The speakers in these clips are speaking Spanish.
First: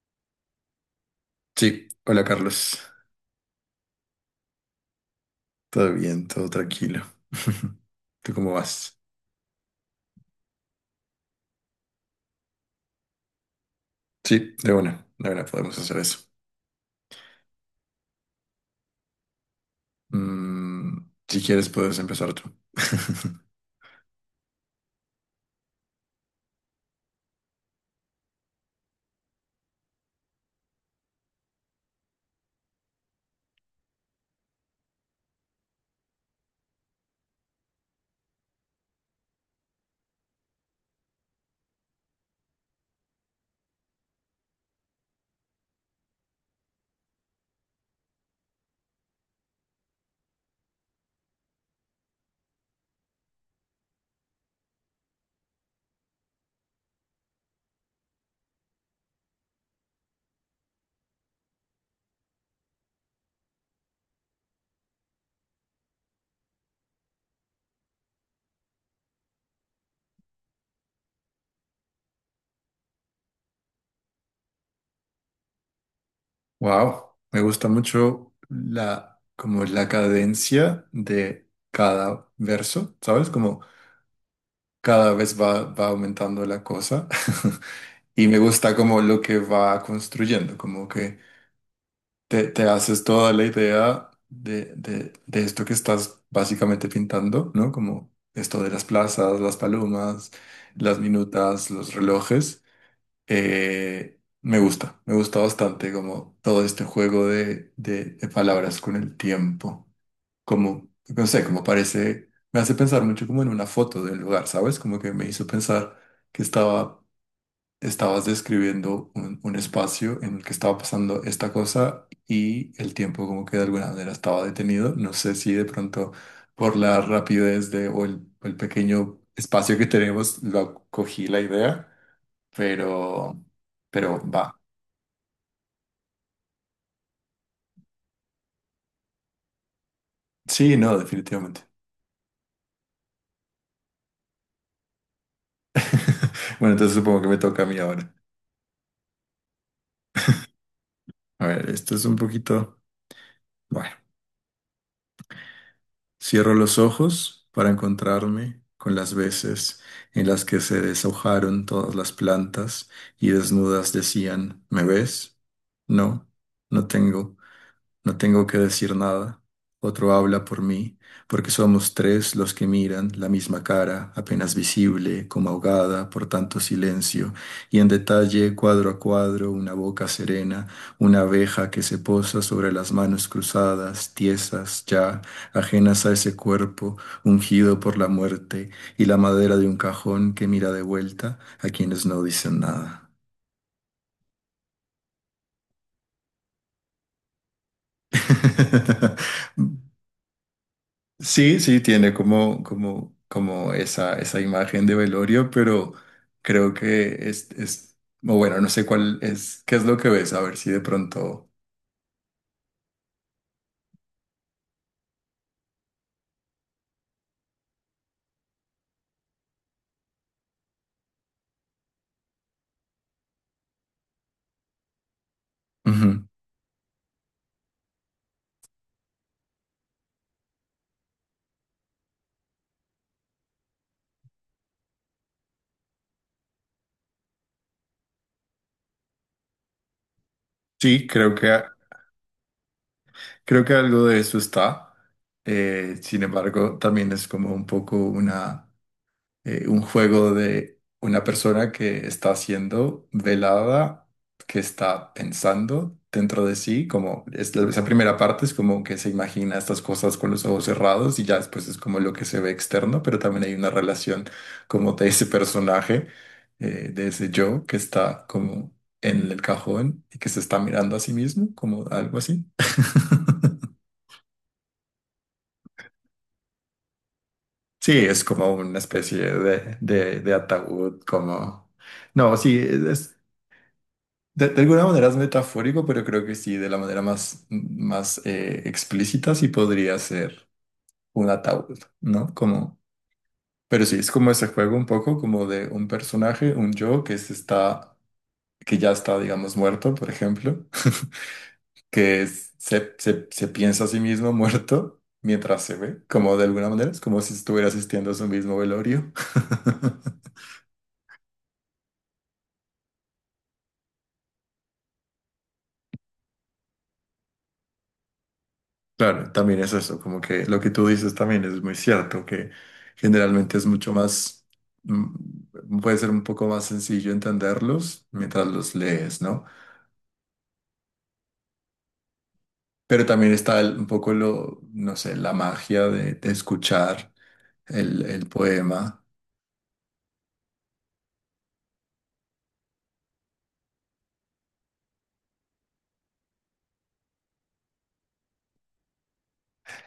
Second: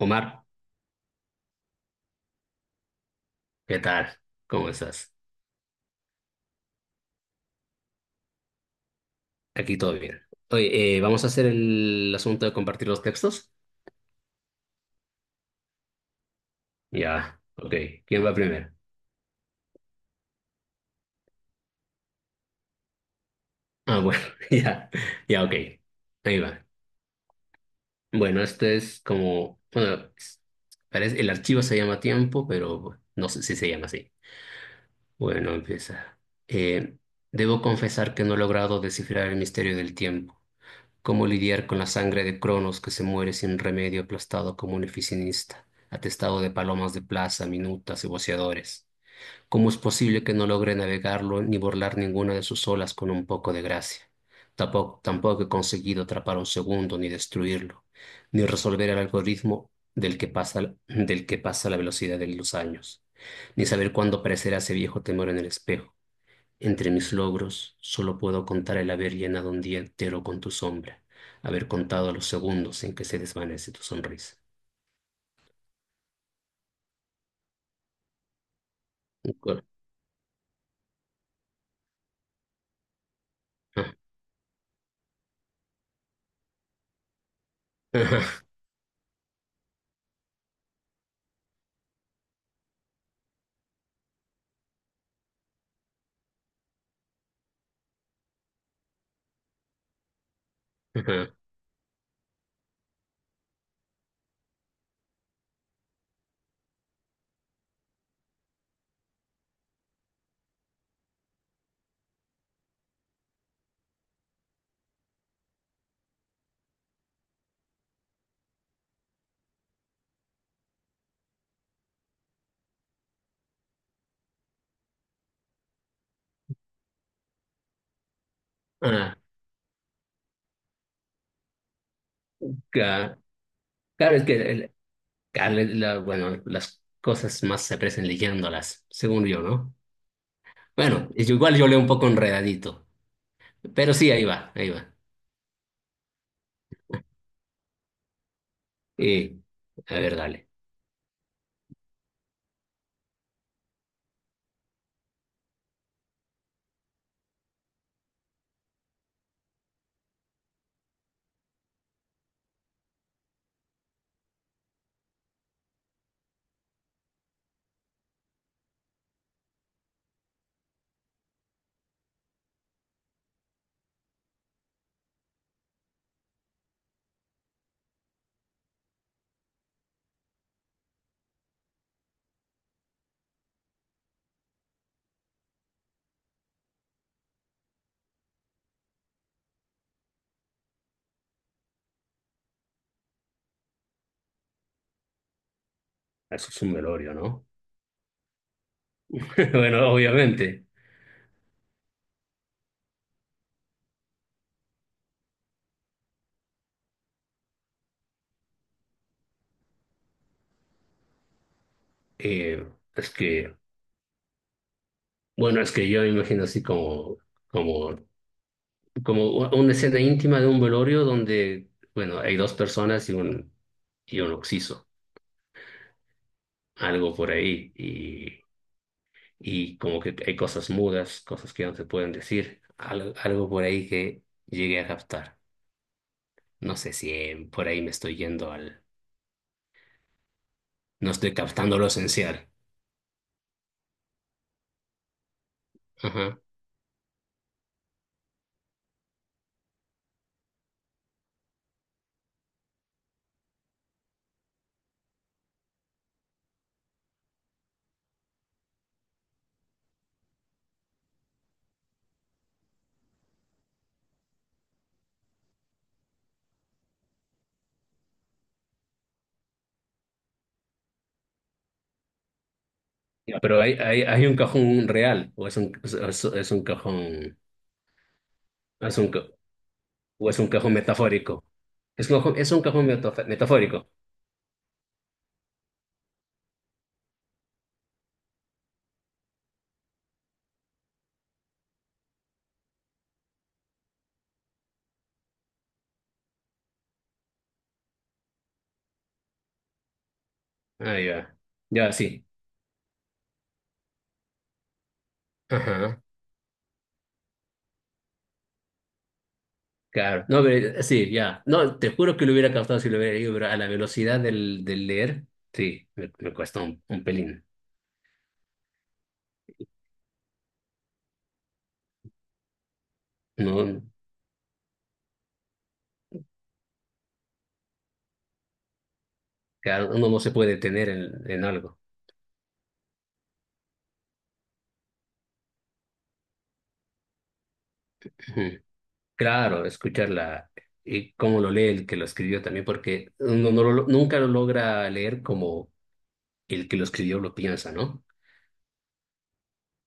Omar, Sí, hola Carlos. ¿qué tal? ¿Cómo estás? Todo bien, todo tranquilo. ¿Tú cómo vas? Aquí todo bien. Oye, ¿vamos a hacer el asunto de compartir los textos? Sí, de una podemos hacer eso. Ya, ok. ¿Quién va primero? Mm, si quieres, puedes empezar tú. Ah, bueno, ya, ya, ok. Ahí va. Bueno, este es como, bueno, parece, el archivo se llama tiempo, pero no sé si se llama así. Bueno, empieza. Eh, Debo confesar que no he logrado descifrar el misterio del tiempo. ¿Cómo lidiar con la sangre de Cronos que se muere sin remedio aplastado como un oficinista, atestado de palomas de plaza, minutas y voceadores? ¿Cómo es posible que no logre navegarlo ni burlar ninguna de sus olas con un poco de gracia? Tampoco he conseguido atrapar un segundo ni destruirlo, ni resolver el algoritmo del que pasa la velocidad de los años, ni saber cuándo aparecerá ese viejo temor en el espejo. Entre mis logros, solo puedo contar el haber llenado un día entero con tu sombra, haber contado los segundos en que se desvanece tu sonrisa. Wow, me gusta mucho como Cor- la cadencia de cada verso, ¿sabes? Como ah, cada vez va aumentando la cosa y me ajá, gusta como lo que va construyendo, como que te haces toda la idea de esto que estás básicamente pintando, ¿no? Como esto de las plazas, las palomas, las ajá, minutas, los relojes. Me gusta, me gusta bastante como todo este juego de palabras con el tiempo. Como, no sé, como parece, me hace pensar mucho como en una foto del lugar, ¿sabes? Como que me hizo pensar que estabas describiendo un espacio en el que estaba pasando esta cosa y el tiempo como que de alguna manera estaba detenido. No sé si de pronto por la rapidez de, el ah, pequeño espacio que tenemos lo cogí la idea, ca- pero, Claro, pero es que va. Claro, bueno, las cosas más se aprecian leyéndolas, según yo, ¿no? Sí, no, Bueno, igual definitivamente. yo leo un poco enredadito, pero sí, ahí va, ahí va. Bueno, entonces supongo que me toca a mí ahora. Eh, a ver, dale. A ver, esto es un poquito... Bueno. Cierro los ojos para encontrarme con las veces en las que se deshojaron todas las plantas y desnudas decían, ¿me ves? No, no tengo. No tengo que decir nada. Otro habla por mí, porque somos tres los que miran la misma cara, apenas visible, como ahogada por tanto silencio, y en detalle, cuadro a cuadro, una boca serena, una abeja que se posa sobre las manos cruzadas, tiesas ya, ajenas a ese cuerpo, ungido por la muerte, y la madera de un cajón que mira de vuelta a quienes no dicen nada. Eso es un velorio, ¿no? Bueno, obviamente. Sí, sí, tiene como, como, como esa imagen de velorio, pero creo que es, o bueno, no sé cuál es, qué es lo que ves, a ver si de pronto. Eh, es que bueno, es que yo me imagino así como, como, como una escena íntima de un velorio donde, bueno, hay dos personas y un occiso, Ujú. algo por ahí, y como que hay cosas mudas, cosas que no se pueden decir, algo, por ahí que llegué a captar. No sé si por ahí me estoy yendo al, Sí, no estoy captando lo esencial. creo que algo de eso está. Sin Ajá. embargo, también es como un poco una. Un juego de una persona que está siendo velada, que está pensando dentro de sí, como es esa primera parte es como que se imagina estas cosas con los ojos cerrados y ya después es como lo que se ve externo, pero también hay una relación como de ese personaje, de ese yo que está como en el cajón y que se está mirando a sí mismo, como algo así. Ya, pero hay, hay, hay un cajón real, o es un cajón, Sí, es como una es un especie cajón. de, de, ¿O de es un cajón ataúd, metafórico? como... No, Es sí, un cajón metafórico. de alguna manera es metafórico, pero creo que sí, de la manera más, más explícita sí podría ser un ataúd, ¿no? Como, pero sí, es como ese juego un poco como de un personaje, un yo que se está, que ya está, digamos, muerto, por ejemplo, Ah, ya. Ya, que sí. Se piensa a sí mismo muerto mientras se Ajá. ve, como de alguna manera, es como si estuviera asistiendo a su mismo velorio. Claro. No, pero sí, ya. No, te juro que lo hubiera captado si lo hubiera leído, pero a la velocidad del leer, sí, me cuesta un pelín. Claro, también es eso, como que lo que tú dices también es muy cierto, que generalmente es No, mucho más, puede ser un poco más sencillo entenderlos mientras los lees, ¿no? claro, uno no se puede detener en algo. Pero también está un poco lo, no sé, la magia de escuchar el Ujú. poema. Claro, escucharla y cómo lo lee el que lo escribió también, porque uno nunca lo logra leer como el que lo escribió lo piensa, ¿no?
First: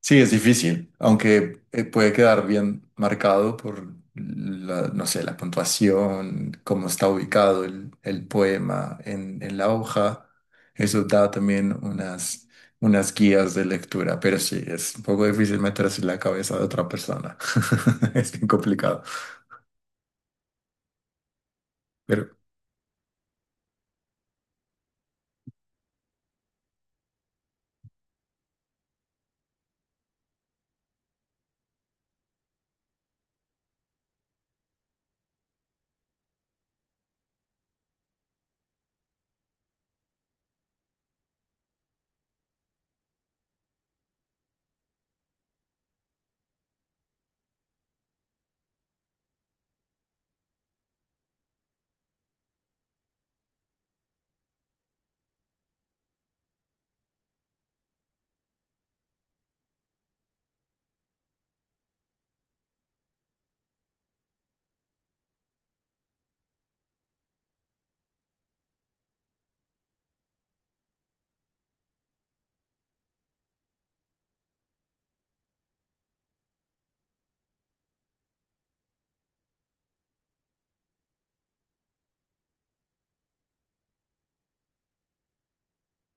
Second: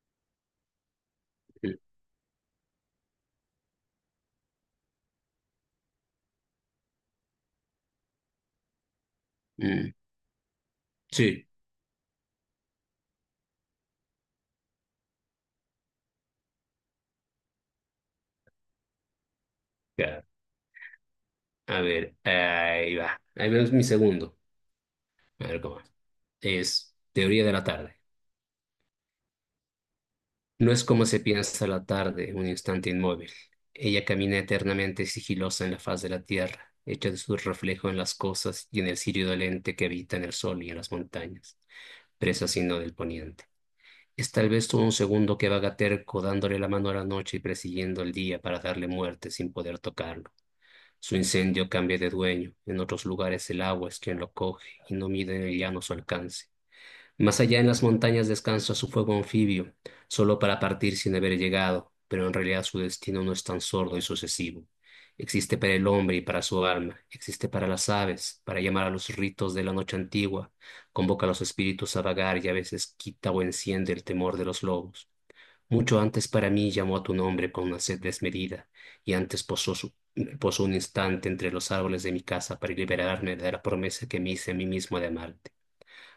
Sí, es difícil, aunque Mm, puede quedar bien marcado por la, no sé, la puntuación, cómo está ubicado el poema en la mm, hoja. Eso da sí, también unas, unas guías de lectura, pero sí, es un poco difícil meterse en la cabeza de otra persona. Es bien complicado. claro. A ver, Pero, ahí va. Ahí vemos mi segundo. A ver cómo es. Es teoría de la tarde. No es como se piensa la tarde, un instante inmóvil. Ella camina eternamente sigilosa en la faz de la tierra, hecha de su reflejo en las cosas y en el cirio dolente que habita en el sol y en las montañas, presa sino del poniente. Es tal vez todo un segundo que vaga terco, dándole la mano a la noche y persiguiendo el día para darle muerte sin poder tocarlo. Su incendio cambia de dueño, en otros lugares el agua es quien lo coge y no mide en el llano su alcance. Más allá en las montañas descansa su fuego anfibio, solo para partir sin haber llegado, pero en realidad su destino no es tan sordo y sucesivo. Existe para el hombre y para su alma, existe para las aves, para llamar a los ritos de la noche antigua, convoca a los espíritus a vagar y a veces quita o enciende el temor de los lobos. Mucho antes para mí llamó a tu nombre con una sed desmedida, y antes posó un instante entre los árboles de mi casa para liberarme de la promesa que me hice a mí mismo de amarte.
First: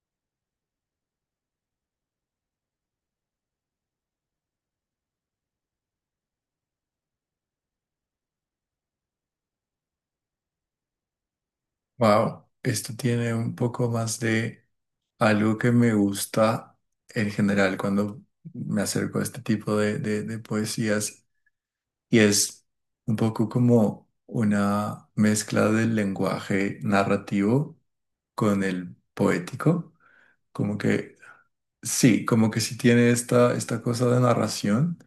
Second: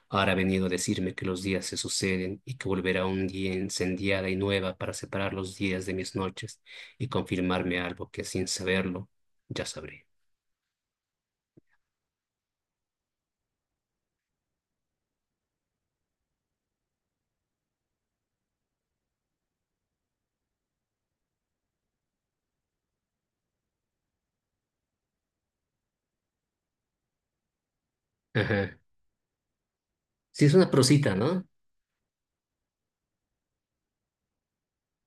Ahora ha venido a decirme que los días se suceden y que volverá un día incendiada y nueva para separar los días de mis noches y confirmarme algo que sin saberlo ya sabré. wow, esto tiene un poco más de algo que me gusta en general cuando me acerco a este tipo de, de poesías. Y es un poco como una mezcla del lenguaje narrativo con Ajá. el poético. Sí, es una Como prosita, que ¿no? sí, como que sí tiene esta, esta cosa de narración,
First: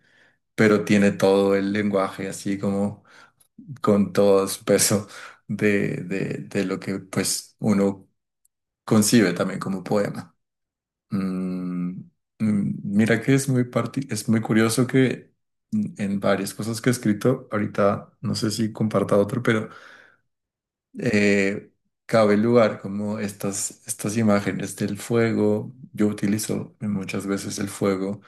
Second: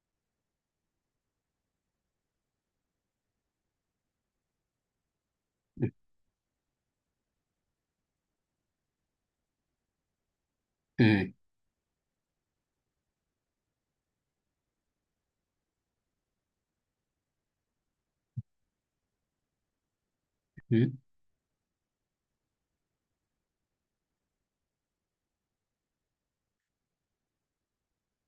pero tiene todo el lenguaje así como con todo su peso Mm, de lo que pues uno concibe también como poema. mm, Mm, Mira que es muy, es muy curioso que en varias cosas que he escrito. Ahorita no sé si comparta otro, pero mm. eh, cabe lugar como estas, estas imágenes del fuego. Yo utilizo muchas veces el fuego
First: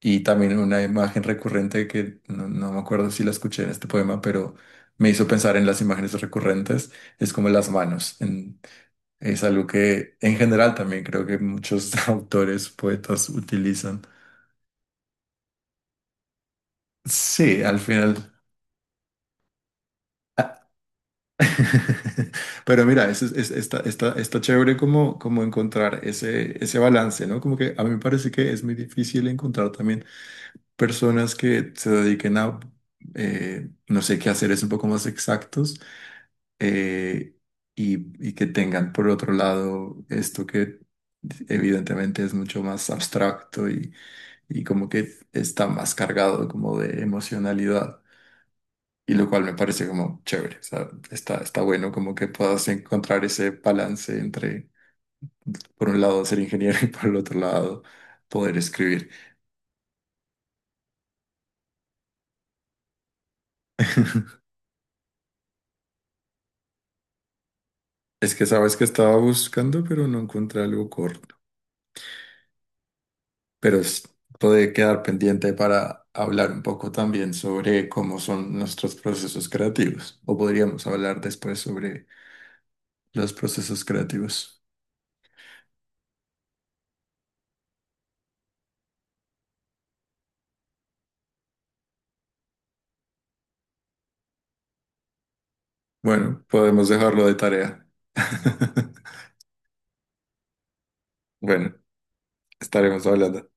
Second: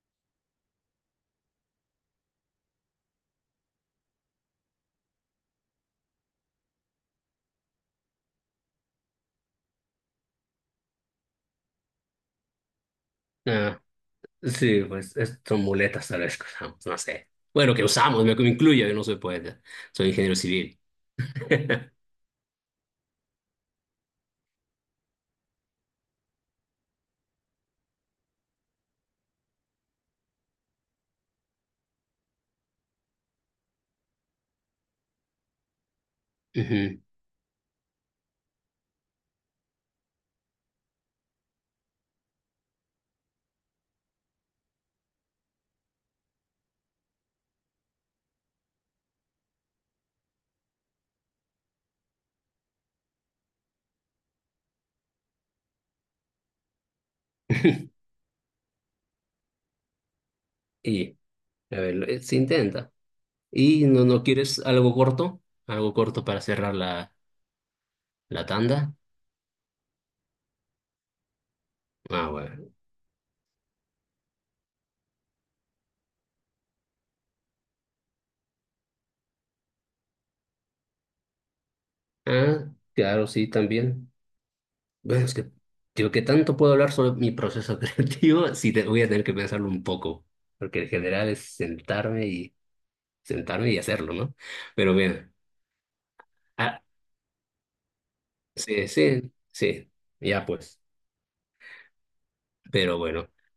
y también una imagen recurrente que no, no me acuerdo si la escuché en este poema, pero me hizo pensar en las imágenes recurrentes, es como las manos. Es algo que en general también creo que muchos autores, poetas Ajá. utilizan. Sí, pues son muletas tal vez que usamos, no sé. Sí, Bueno, al que final. usamos, me incluyo, yo no soy poeta, soy ingeniero civil. Pero mira, está, está chévere como, como encontrar ese, ese balance, ¿no? Como que a mí me parece que es muy difícil encontrar también personas que se dediquen a, no sé, qué hacer es un poco más exactos. Ujú. eh, y, y que tengan por otro lado esto que evidentemente es mucho más abstracto y como que está más cargado como de emocionalidad. Y lo cual me parece como chévere, o sea, está, está bueno como que puedas encontrar ese balance entre, por un lado, ser ingeniero y por el otro lado, poder escribir. Y, a ver, se intenta. ¿Y no quieres algo corto? ¿Algo corto para cerrar la, Es que la sabes que tanda? estaba buscando, pero no encontré algo corto. Ah, bueno. Pero puede quedar pendiente para hablar un poco también sobre cómo son nuestros procesos creativos. O podríamos hablar después sobre Ah, claro, los sí, procesos también. creativos. Bueno, es que digo que tanto puedo hablar sobre mi proceso creativo, sí te, voy a tener que pensarlo un poco, porque en general es sentarme y sentarme y hacerlo, ¿no? Pero bien, Bueno, podemos dejarlo de tarea. sí, sí, sí, ya pues. Bueno, Pero estaremos bueno, hablando.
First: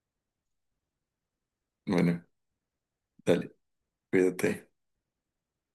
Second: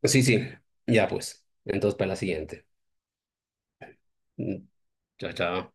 pues sí, sí, ya pues. Entonces, para la Bueno, siguiente. dale. Cuídate. Mm, chao, chao.